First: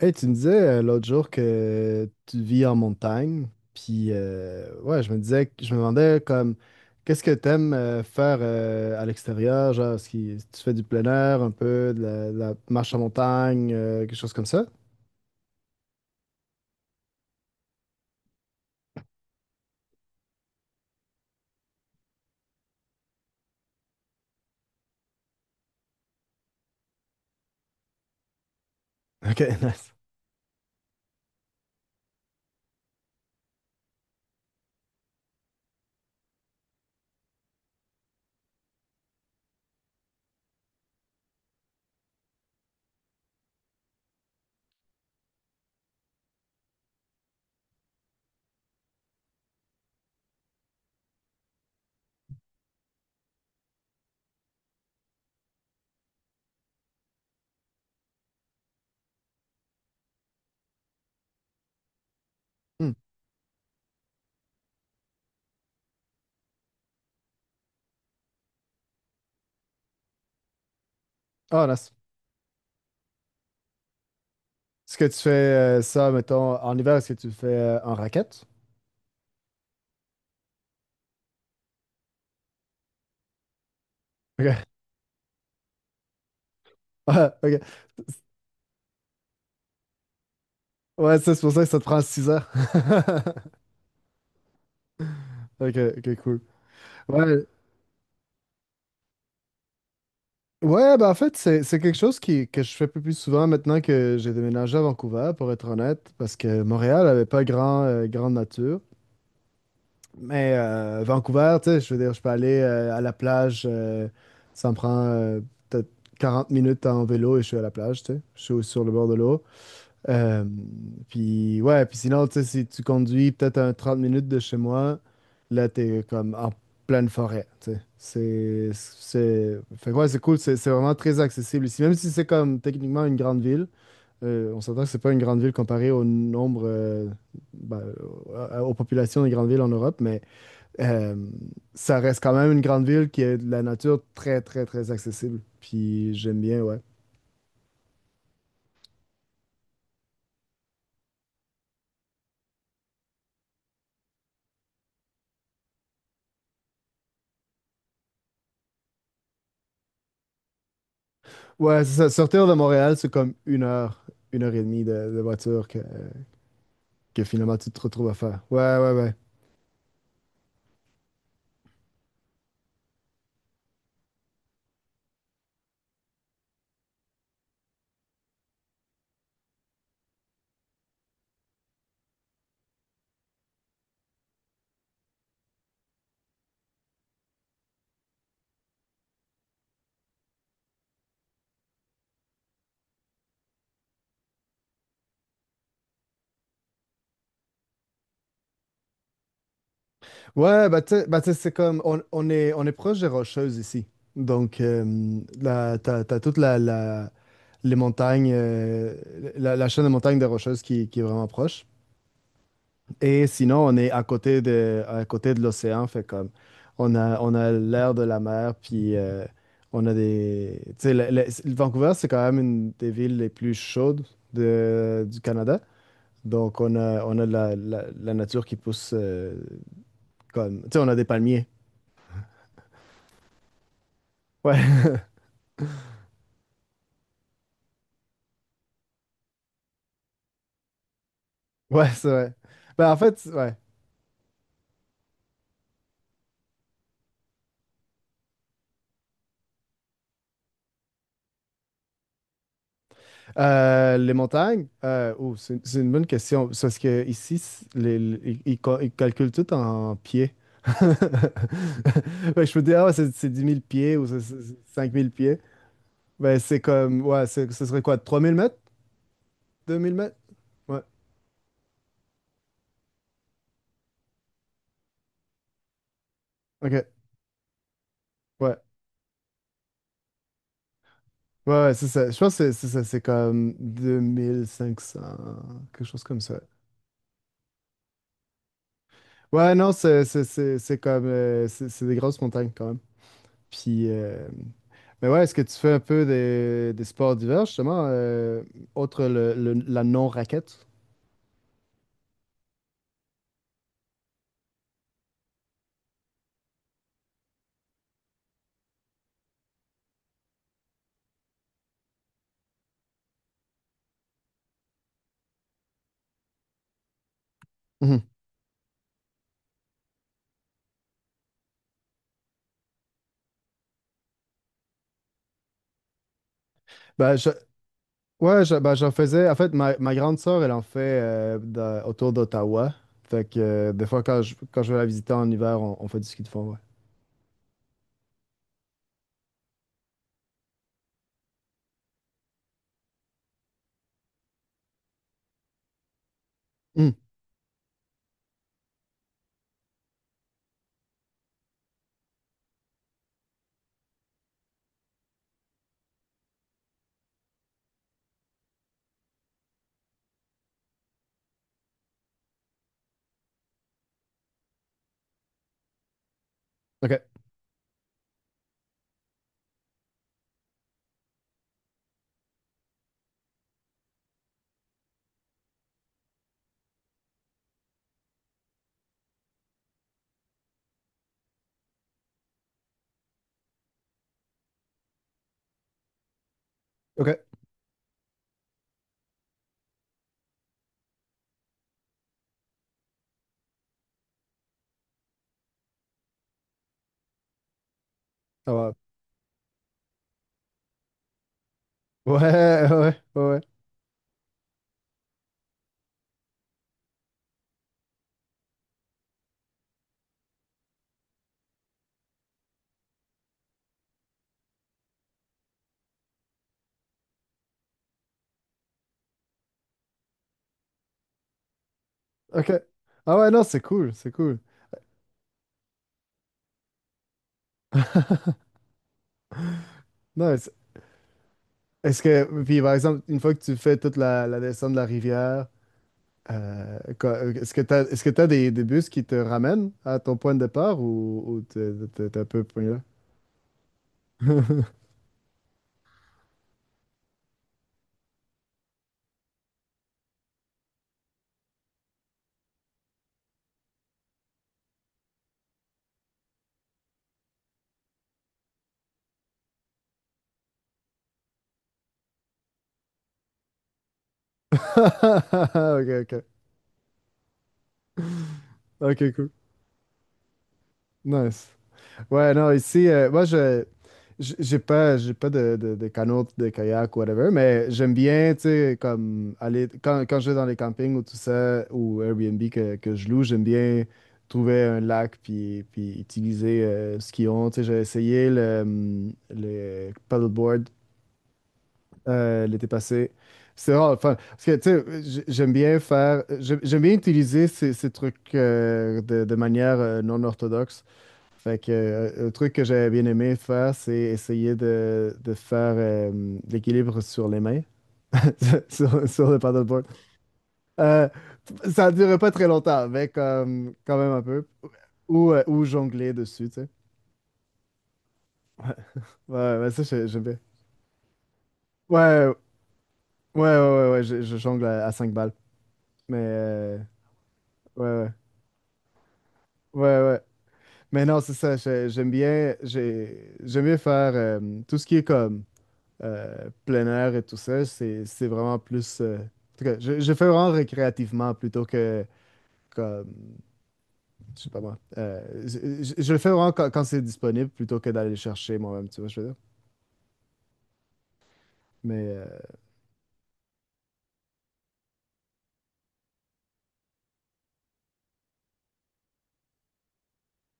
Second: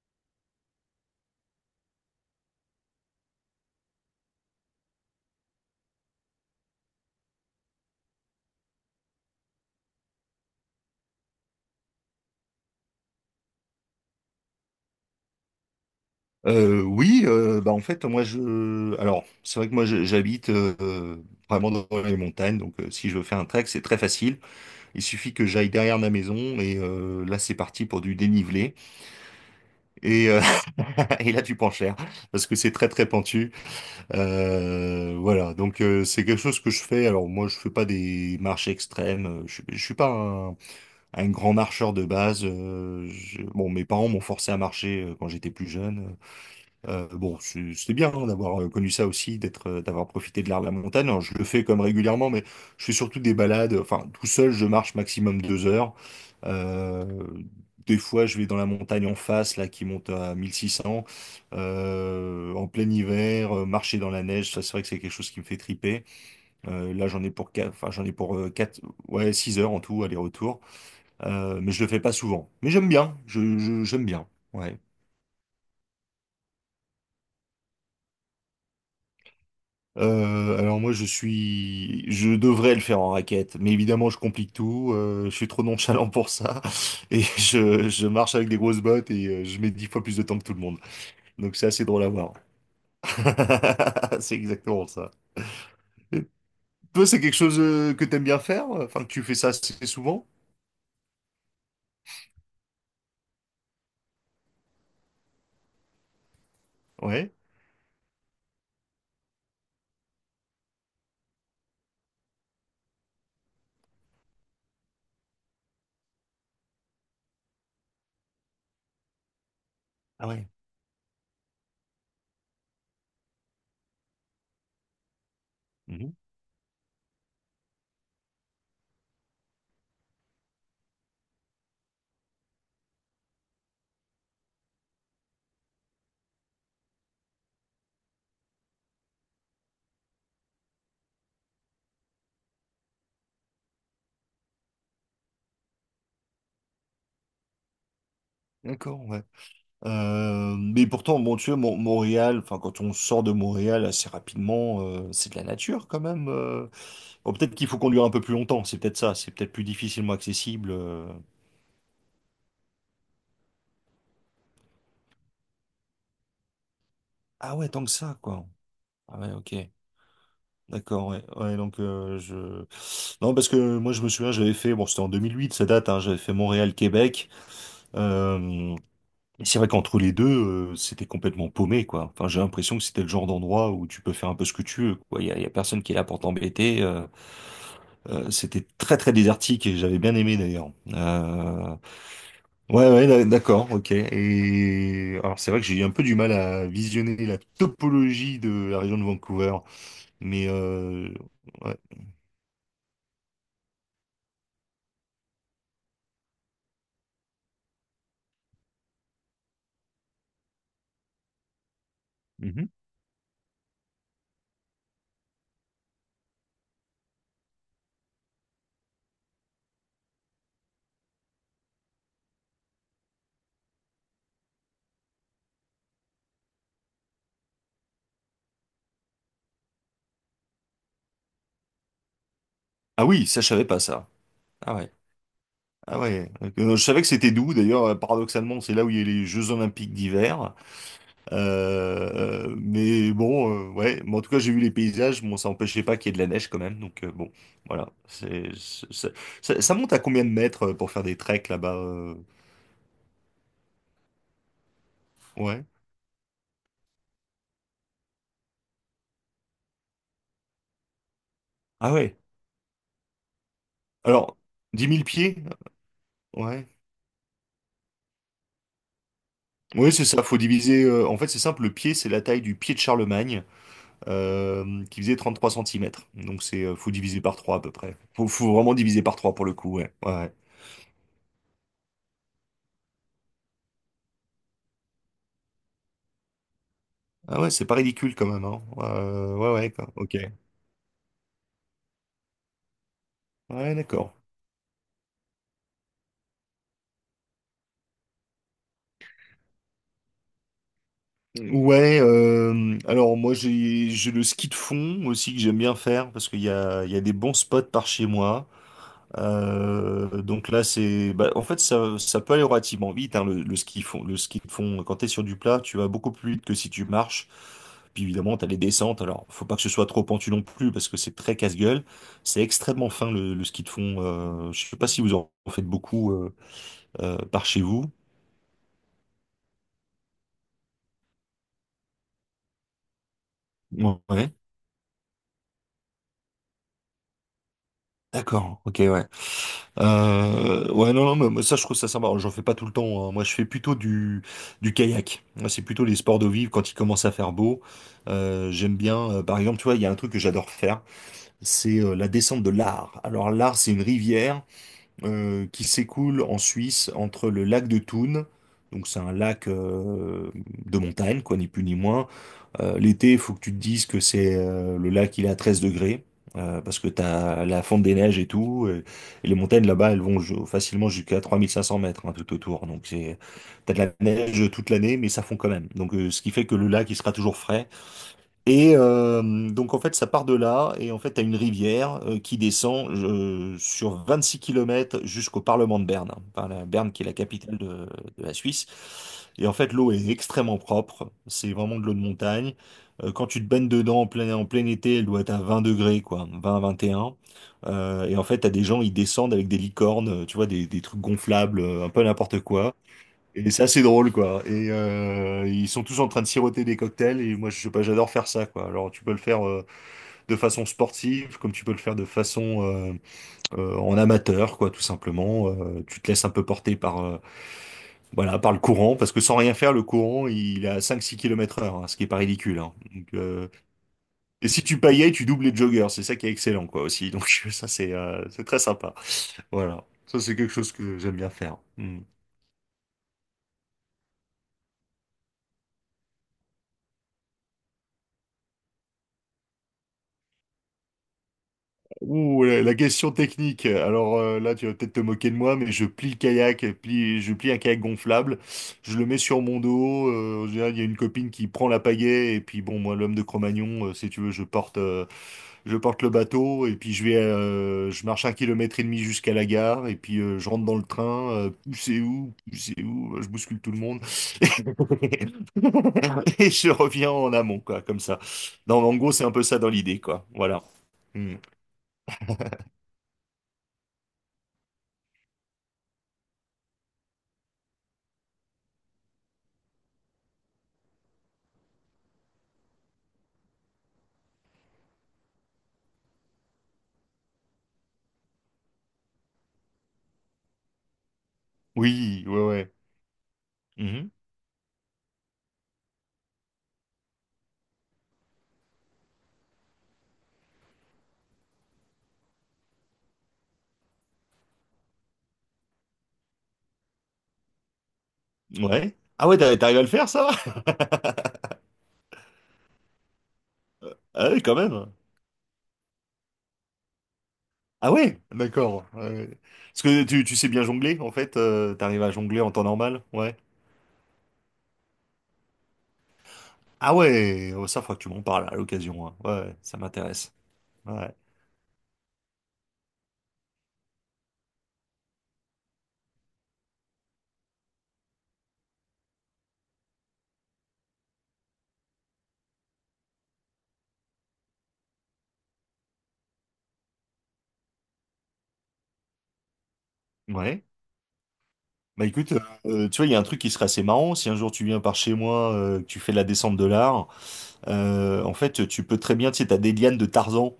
Hey, tu me disais, l'autre jour que tu vis en montagne, puis ouais, je me disais, je me demandais comme, qu'est-ce que t'aimes faire, à l'extérieur, genre, est-ce que tu fais du plein air, un peu, de la marche en montagne, quelque chose comme ça? Oui, bah en fait moi je, alors c'est vrai que j'habite vraiment dans les montagnes, donc si je veux faire un trek, c'est très facile. Il suffit que j'aille derrière ma maison et là c'est parti pour du dénivelé Ok, nice. et, euh, et là tu prends cher parce que c'est très très pentu. Voilà, donc c'est quelque chose que je fais. Alors moi je fais pas des marches extrêmes, je suis pas un grand marcheur de base. Bon, mes parents m'ont forcé à marcher quand j'étais plus jeune. Bon, c'était bien, hein, d'avoir connu ça aussi, d'être, d'avoir profité de l'art de la montagne. Alors, je le fais comme régulièrement, mais je fais surtout des balades. Enfin, tout seul, je marche maximum 2 heures. Euh, des fois, je vais dans la montagne en face, là, qui monte à 1600. En plein Hmm. hiver, marcher dans la neige, ça, c'est vrai que c'est quelque chose qui me fait triper. Là, j'en ai pour quatre, enfin, j'en ai pour quatre, ouais, 6 heures en tout, aller-retour. Ah, Mais je le nice. fais pas souvent. Mais j'aime bien. J'aime bien. Ouais. Est-ce que tu fais, ça, mettons, en hiver, est-ce que tu le fais en raquette? Alors moi je devrais le faire en raquette, mais évidemment je Ok. complique tout. Je suis trop nonchalant pour ça et Ah, ok. Je marche avec des grosses bottes et je mets 10 fois plus de temps que tout le monde. Ouais, ça, c'est pour Donc ça c'est que ça te assez prend drôle à 6 voir. heures. C'est exactement ça. Ok, ok, Et cool. toi, c'est quelque Ouais. chose que t'aimes bien faire, enfin que tu fais ça assez souvent? Ouais, ben en fait, c'est quelque chose qui, que je fais plus souvent maintenant que j'ai déménagé à Vancouver, pour être honnête, parce que Montréal avait Ouais. pas grand, grande nature. Mais Vancouver, tu sais, je veux dire, je peux aller à la plage. Ça me prend, peut-être 40 minutes en vélo, et je suis à la plage, tu sais. Je suis sur le bord de l'eau. Ah Euh, ouais. puis ouais, puis sinon, tu sais, si tu conduis peut-être un 30 minutes de chez moi, là, t'es Mhm. comme en pleine forêt, tu sais. C'est... Fait que ouais, c'est cool, c'est vraiment très accessible ici. Même si c'est comme techniquement une grande ville, on s'entend que c'est pas une grande ville comparée au nombre, ben, aux populations des grandes villes en Europe. Mais euh, ça reste quand même une grande ville qui a de la nature très, très, très accessible. Puis j'aime bien, ouais. D'accord. Ouais. Mais pourtant, bon, tu vois, Montréal, enfin quand on sort de Montréal assez rapidement, c'est de la nature quand même. Oh, peut-être qu'il faut conduire un peu plus longtemps, c'est peut-être ça, c'est peut-être plus difficilement accessible. Ouais, c'est ça. Sortir de Montréal, c'est comme une heure et demie de voiture que Ah finalement ouais, tu te tant que retrouves à ça, faire. quoi. Ouais, ouais, ouais. Ah ouais, ok. D'accord, ouais. Ouais, donc je... Non, parce que moi je me souviens, j'avais fait, bon c'était en 2008, ça date, hein, j'avais fait Montréal-Québec. Euh... et c'est vrai qu'entre les deux, c'était complètement paumé, quoi. Enfin, j'ai l'impression que c'était le genre d'endroit où tu peux faire un peu ce que tu veux, quoi. Il y a personne qui est là pour t'embêter. C'était très très désertique et j'avais bien aimé d'ailleurs. Ouais, ouais, d'accord, ok. Et alors c'est vrai que j'ai eu un peu du mal à visionner la topologie de la région de Vancouver, mais Ouais, bah, tu sais, c'est ouais. comme, on, on est proche des Rocheuses ici. Donc, t'as toute les montagnes, la chaîne de montagnes des Rocheuses qui est vraiment proche. Mhm. Et sinon, on est à côté de l'océan, fait comme on a l'air de la mer, puis on a des. Tu sais, Vancouver, c'est quand même une des villes les plus chaudes du Canada. Donc, on a la nature qui pousse, comme. Tu sais, on a des palmiers. Ah oui, ça je savais pas ça. Ouais, Ah ouais, ah ouais. Je savais que c'était d'où. D'ailleurs, paradoxalement, c'est là où il y a les Jeux Olympiques d'hiver. ouais, c'est vrai. Ben, en Mais fait, ouais. bon, ouais. Mais en tout cas, j'ai vu les paysages. Bon, ça empêchait pas qu'il y ait de la neige quand même. Donc bon, voilà. C'est- Ça, ça monte à combien de mètres pour faire des treks là-bas? Les montagnes, oh, c'est Ouais. c'est une bonne question. C'est parce que ici, ils calculent tout en pieds. Ah ouais. Fait je peux dire, ah, ouais, c'est 10 000 pieds ou c'est Alors, c'est- c'est dix 5 mille 000 pieds. pieds? Ben, c'est Ouais. comme, ouais, ce serait quoi, 3 000 mètres? Deux Oui, mille c'est mètres? ça, faut Ouais, diviser. En fait, c'est simple, le pied, c'est la taille du pied de Charlemagne, qui faisait 33 centimètres. Donc, ok, faut diviser par 3 à peu près. Faut ouais. vraiment diviser par 3 pour le coup, ouais. Ouais. Ouais. Ouais, ouais, c'est ça. Je pense que c'est ça, c'est comme 2 500, quelque chose comme ça. Ah ouais, c'est pas ridicule quand même, hein. Ouais, Ouais, ouais, non, quoi. c'est Ok. c'est- c'est- c'est comme, c'est des grosses montagnes quand même. Ouais, Puis, d'accord. Mais ouais, est-ce que tu fais un peu des sports d'hiver, justement, autre la non-raquette? Ouais, alors moi j'ai le ski de fond aussi que j'aime bien faire parce qu'il y a des bons spots par chez moi. Donc là, c'est, bah, en fait, ça peut aller relativement vite, hein, le ski fond, le ski de fond. Quand t'es sur du plat, tu vas beaucoup plus vite que si tu marches. Puis Mhm. évidemment, t'as les descentes. Alors, faut pas que ce soit trop pentu non plus, parce que c'est très casse-gueule. C'est extrêmement fin le ski de fond. Je sais pas si vous en faites beaucoup Ben, je, par chez vous. ouais, j'en faisais. En fait, ma grande sœur, elle en fait, autour d'Ottawa. Fait que des fois, Ouais. Quand je vais la visiter en hiver, on fait du ski de fond, ouais. D'accord. Ok. Ouais. Ouais, non, non, mais moi, ça, je trouve ça sympa. J'en fais pas tout le temps, hein. Moi, je fais plutôt du kayak. Moi, c'est plutôt les sports d'eau vive quand il Mhm. commence à faire beau. J'aime bien, par exemple, tu vois, il y a un truc que j'adore faire, c'est la descente de l'Ar. Alors, l'Ar, c'est une rivière qui s'écoule en Suisse entre le lac de Thun, donc c'est un lac de montagne, quoi, ni plus ni moins. L'été, il faut que tu te dises que c'est le lac, il est à 13 degrés, parce que OK, t'as la fonte des neiges et tout, et les montagnes là-bas, elles vont facilement jusqu'à 3 500 mètres, hein, tout autour, donc c'est, t'as de la neige toute l'année, mais ça fond quand même. Donc ce qui fait que le lac, il sera toujours frais. Et donc en fait ça part de là et en fait t'as une rivière qui descend sur 6 kilomètres jusqu'au Parlement de Berne, hein. Enfin, la Berne qui est la OK, capitale de la Suisse. Et en fait l'eau est extrêmement propre, c'est vraiment de l'eau de montagne. Quand tu te baignes dedans en plein été, elle doit être à 20 degrés, quoi, 20, 21. Et en fait t'as ça des va. gens, ils descendent avec des licornes, tu vois des trucs gonflables, un peu Ouais, n'importe quoi. ouais, ouais, ouais. Et c'est assez drôle, quoi. Et ils sont tous en train de siroter des cocktails. Et moi, je sais pas, j'adore faire ça, quoi. Alors, tu peux le faire de façon sportive, comme tu peux le faire de façon en amateur, quoi, tout simplement. Tu te laisses un peu porter voilà, par le courant, parce que sans rien faire, le courant, il est à 5-6 km heure, hein, ce qui est pas OK. ridicule, hein. Donc, Ah ouais, non, c'est cool, c'est cool. et si tu paillais, tu doubles les joggers. C'est ça qui est excellent, quoi, aussi. Donc, ça, c'est très sympa. Voilà. Ça, Non, c'est est-ce quelque chose que j'aime bien faire. Hmm. est-ce que, puis par exemple, une fois que tu fais toute la descente de la rivière, est-ce que tu as, est-ce que t'as des bus qui te ramènent à ton point de départ, ou, t'es un peu Ouh, pris la là? question technique. Alors là, tu vas peut-être te moquer de moi, mais je plie le kayak, je plie un kayak gonflable, je le mets sur mon dos. En général, il y a une copine qui prend la pagaie, et puis bon, moi, l'homme de Cro-Magnon, si tu veux, je porte le bateau, et puis je marche un kilomètre et demi jusqu'à la gare, et puis je rentre dans le train. Poussez où, poussez où, je bouscule tout le monde, Ok, ok. et je reviens en amont, quoi, comme ça. Non, mais en Ok, gros, c'est cool. un peu ça dans l'idée, quoi. Voilà. Hmm. Nice. Ouais, non, ici, moi, j'ai pas de canot, de kayak, whatever, mais j'aime bien, tu sais, comme aller, quand je vais dans les campings ou tout ça, ou Airbnb que je loue, j'aime bien trouver un lac, puis utiliser, ce qu'ils ont. Tu sais, j'ai essayé le paddleboard, Oui, ouais, l'été ouais. passé. C'est rare, Mhm. enfin, parce que, tu sais, j'aime bien utiliser ces trucs, de manière, non orthodoxe. Fait que, un truc que j'avais bien aimé faire, c'est essayer de faire, l'équilibre sur les mains, Ouais. Ah sur ouais, le t'arrives à paddleboard. le faire, ça va? Euh, ça ne durait pas très longtemps, mais comme, quand même un Ah ouais, peu. quand même. Ou jongler dessus, tu sais. Ah ouais, d'accord. Ouais. Ouais, ouais, ça, Parce que j'aime tu bien. sais bien jongler, en fait, Ouais, t'arrives à ouais, jongler en temps normal, ouais. ouais, ouais, ouais, je jongle à 5 balles. Mais, Ah ouais, oh, ça, ouais, faut que tu ouais. m'en parles à l'occasion, hein. Ouais, ouais, ça Ouais, ouais. m'intéresse. Mais Ouais. non, c'est ça. J'aime bien, j'aime bien faire, tout ce qui est comme, plein air et tout ça. C'est vraiment plus. En tout cas, je fais vraiment récréativement plutôt que comme. Je sais pas moi. Je le fais vraiment quand c'est disponible plutôt que d'aller le chercher moi-même, tu vois, je veux dire. Ouais. Bah Mais. Écoute, tu vois, il y a un truc qui serait assez marrant, si un jour tu viens par chez moi, que tu fais la descente de l'art. En fait, tu peux très bien, tu sais, t'as des lianes de Tarzan.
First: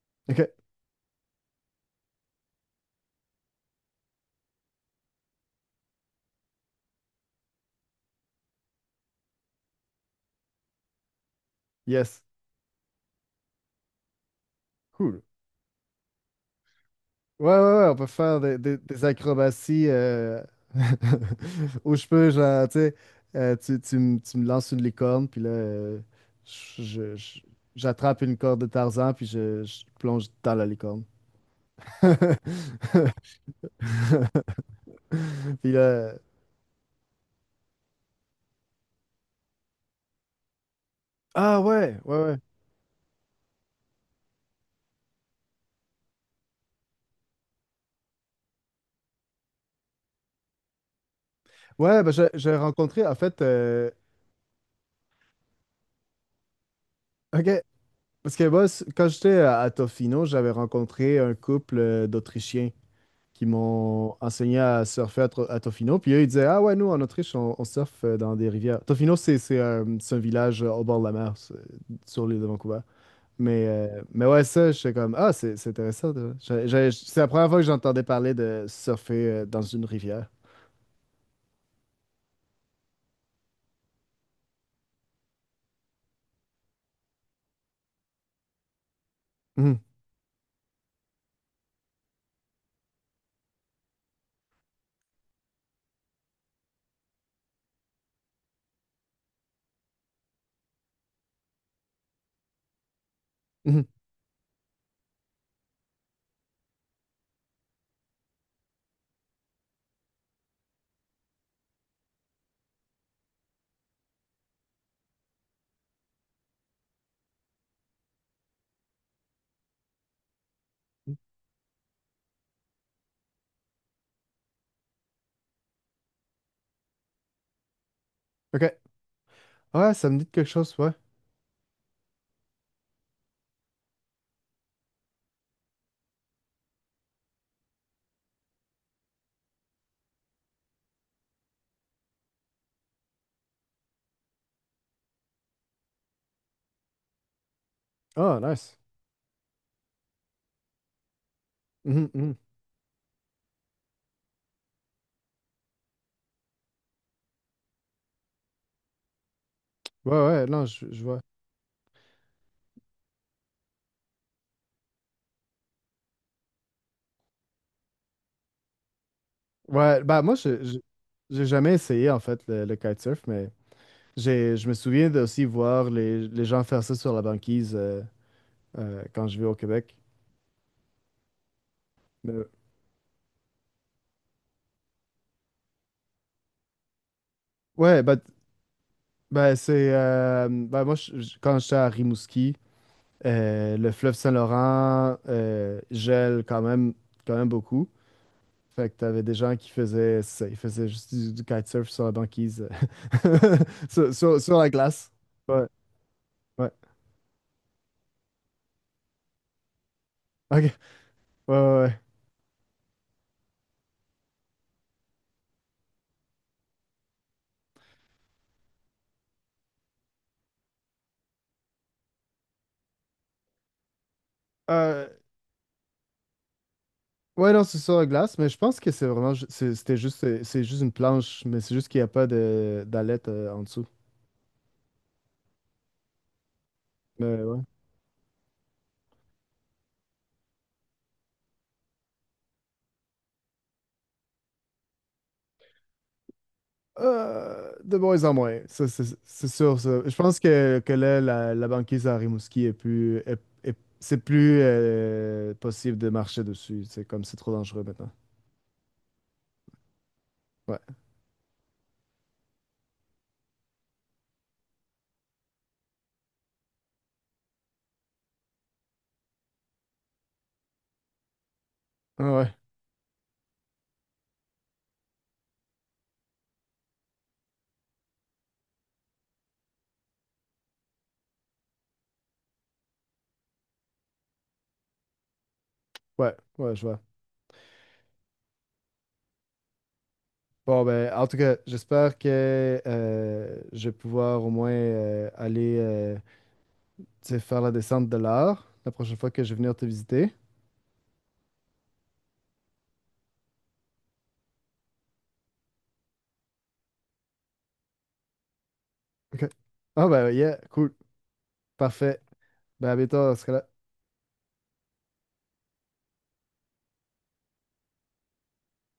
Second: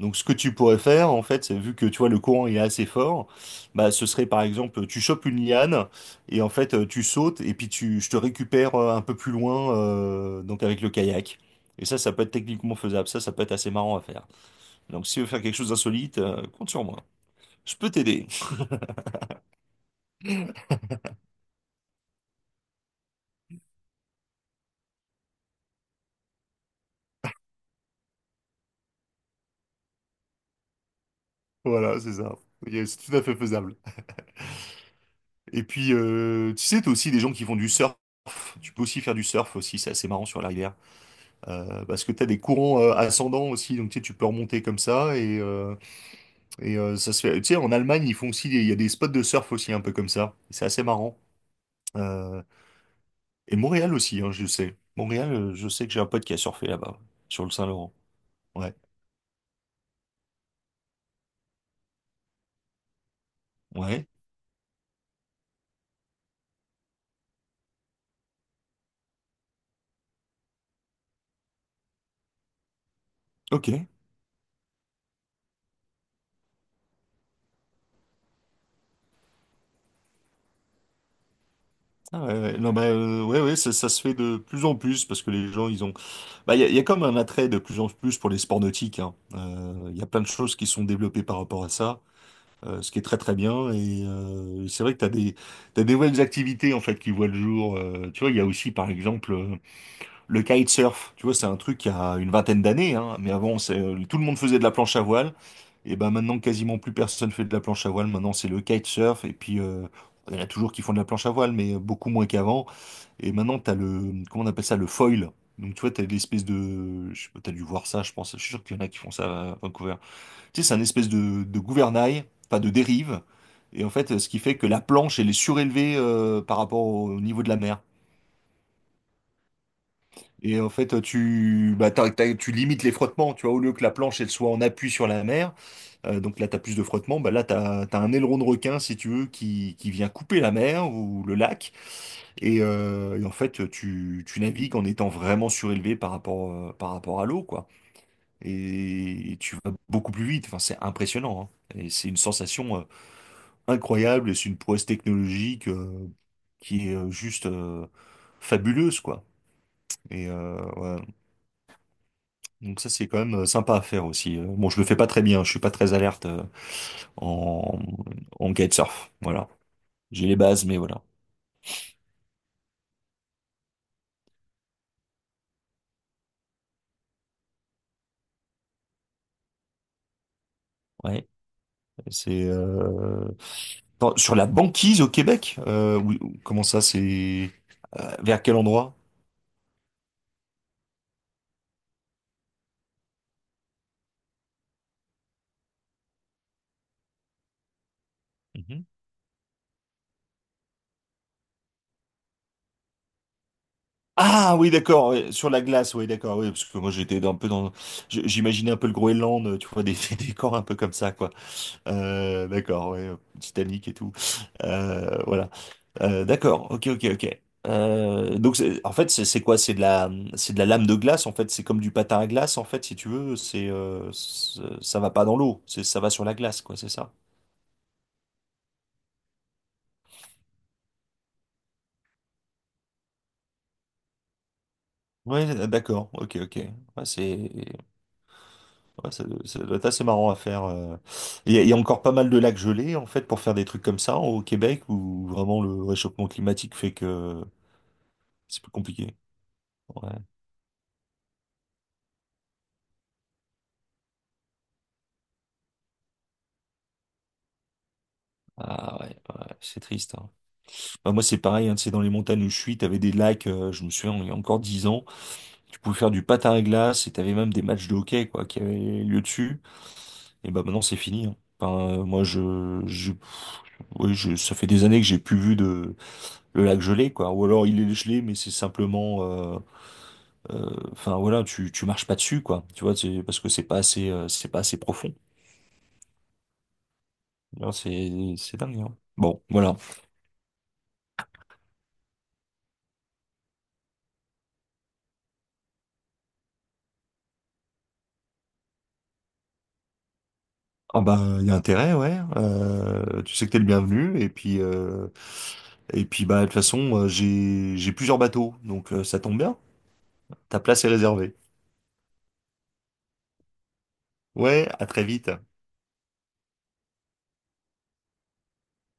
Donc, ce que OK. tu pourrais faire, en fait, vu que tu vois, le courant il est assez fort, bah, ce serait par exemple, tu chopes une liane et en fait, tu sautes et puis je te récupère un peu plus loin, donc avec le kayak. Et ça Yes. peut être techniquement faisable. Ça peut être assez marrant à faire. Donc, si tu Cool. veux faire quelque chose d'insolite, compte sur moi. Ouais, ouais, Je ouais, peux on peut t'aider. faire des acrobaties, où je peux genre, tu sais, tu me lances une licorne, puis là, je- je- je- j'attrape une corde de Tarzan, puis je plonge dans la licorne. Voilà, c'est ça. Et c'est tout à fait faisable. Et Puis puis, là, tu sais, t'as aussi des gens qui font du surf. Tu peux aussi faire du surf aussi. C'est assez marrant sur la rivière. ah ouais, Parce que ouais, tu as ouais. des courants ascendants aussi, donc tu sais, tu peux remonter comme ça. Et ça se fait. Tu sais, en Allemagne, ils font aussi, il y a des spots de surf aussi, un peu comme ça. C'est assez marrant. Ouais, ben, j'ai Euh, j'ai rencontré, en fait, et Montréal aussi, hein, je sais. Montréal, je sais que j'ai un pote qui a surfé là-bas, sur ok, le Saint-Laurent. parce que moi, Ouais, quand j'étais à Tofino, j'avais rencontré un couple, d'Autrichiens qui ouais, m'ont enseigné à surfer à Tofino. Puis eux, ils disaient, ah ouais, nous, en Autriche, on surfe, dans des rivières. Tofino, c'est un village, au bord de la mer, sur l'île de Vancouver. Mais, ok. mais ouais, ça, j'étais comme, ah, c'est intéressant. C'est la première fois que j'entendais parler de surfer, dans une rivière. Ah ouais, ouais. Non, bah, ouais, ouais, ça se fait de plus en plus parce que les gens, ils ont. Bah, il y a comme un attrait de plus en plus pour les sports nautiques, hein. Mhm, Il y a plein de choses qui sont développées par rapport à ça. Ce qui est très très bien. Et c'est vrai que t'as des nouvelles activités en fait qui voient le jour. Tu vois, il y a aussi par exemple le kitesurf. Tu vois, c'est un truc qui a une vingtaine d'années, hein, mais avant, mhm. Tout le monde faisait de la planche à voile. Et ben maintenant, quasiment plus personne fait de la planche à voile. Maintenant, c'est le kitesurf. Et puis, il y en a toujours qui font de la planche à voile, mais beaucoup moins qu'avant. Et maintenant, tu as le, comment on appelle ça, le foil. Donc, tu vois, tu as l'espèce de. Je sais pas, tu as dû voir ça, je pense. Je suis sûr qu'il y en a qui font ça à Vancouver. Tu sais, c'est un espèce de gouvernail, enfin de dérive. Et en fait, ce qui fait que la planche, elle est surélevée par rapport au niveau de la mer. OK. Ouais, ça me dit de quelque Et en chose, ouais. fait, bah, tu limites les frottements, tu vois, au lieu que la planche, elle soit en appui sur la mer, donc là, tu as plus de frottements, bah, là, tu as, un aileron de requin, si tu veux, qui vient couper la mer ou le lac, et en fait, tu navigues en étant vraiment surélevé par rapport à l'eau, quoi. Ah, nice. Et tu vas beaucoup plus vite. Enfin, c'est impressionnant, hein. Et c'est Mhm, une mhm. sensation incroyable et c'est une prouesse technologique qui est juste fabuleuse, quoi. Ouais, Et ouais, non, je ouais. vois. Donc ça, c'est quand même sympa à faire aussi. Bon, je le fais pas très bien, je suis pas très alerte en, en kitesurf. Voilà. Ouais, bah J'ai moi, les bases, mais voilà. j'ai jamais essayé, en fait, le kitesurf, mais... Je me souviens de aussi voir les gens faire ça sur la banquise, quand je vais au Québec. Ouais, c'est Mais- attends, sur la banquise au Québec. Euh, oui, comment ça, c'est ouais, vers quel endroit? bah, c'est. Bah, moi, quand j'étais à Rimouski, le fleuve Saint-Laurent, gèle quand même beaucoup. Fait que t'avais des gens qui faisaient ça, ils faisaient juste du kitesurf sur la banquise, euh, Ah sur oui, la d'accord, glace. ouais, sur la Ouais, glace, oui, d'accord, oui, parce ouais. que moi j'étais un peu dans, j'imaginais un peu le Groenland, tu vois, des, des décors Ok, un ouais, peu comme ça, quoi. ouais, ouais. D'accord, ouais, Titanic et tout. Voilà. D'accord, ok, ok, ok. En fait, c'est quoi? C'est de la lame de glace, en fait. C'est comme du patin à glace, en fait, si tu veux. Ça Euh, va pas dans l'eau, c'est, ça va sur la glace, quoi, c'est ça. Ouais, non, c'est sur la glace, mais je pense que c'est vraiment, c'est juste une planche, mais c'est juste qu'il n'y a pas de d'ailettes, en dessous. Ouais, d'accord, ok, ok. Ouais, Mais c'est ouais. Ouais, ça doit être assez marrant à faire. Il y a encore pas mal de lacs gelés, en fait, pour faire des trucs comme ça au Québec, où vraiment le réchauffement climatique fait que De moins en moins, c'est plus ça, c'est compliqué. c'est sûr, ça. Ouais. Je pense que là, la banquise à Rimouski est plus, c'est plus, possible de marcher dessus. C'est comme c'est trop dangereux maintenant. Ah ouais, ouais, c'est triste, hein. Ouais, Bah, moi, c'est pareil, hein, tu sais, dans les montagnes où je suis, t'avais des lacs, je me souviens, il y a encore 10 ans, tu pouvais faire du patin à glace et t'avais même des matchs de hockey, quoi, qui avaient lieu dessus. Et bah maintenant, c'est fini, hein. Enfin, ah ouais, ouais, ça fait des années que j'ai plus vu de le lac gelé, quoi. Ou alors, il est gelé, mais c'est enfin voilà, tu marches pas dessus quoi. Tu vois, c'est parce que c'est pas assez profond. ouais, ouais, je vois. Non, C'est dingue, hein. Bon, voilà. Bon, ben, en tout cas, j'espère que, je vais pouvoir au moins, aller, tu sais, faire la descente de l'art la prochaine fois que je vais venir te visiter. Ah bah il y a intérêt, ouais. Tu sais que t'es le bienvenu et puis bah de toute façon j'ai plusieurs bateaux donc ça tombe OK. bien. Ah, bah, yeah, Ta place est cool. réservée. Parfait. Ben, à bientôt, dans ce cas-là. Ouais, à très vite.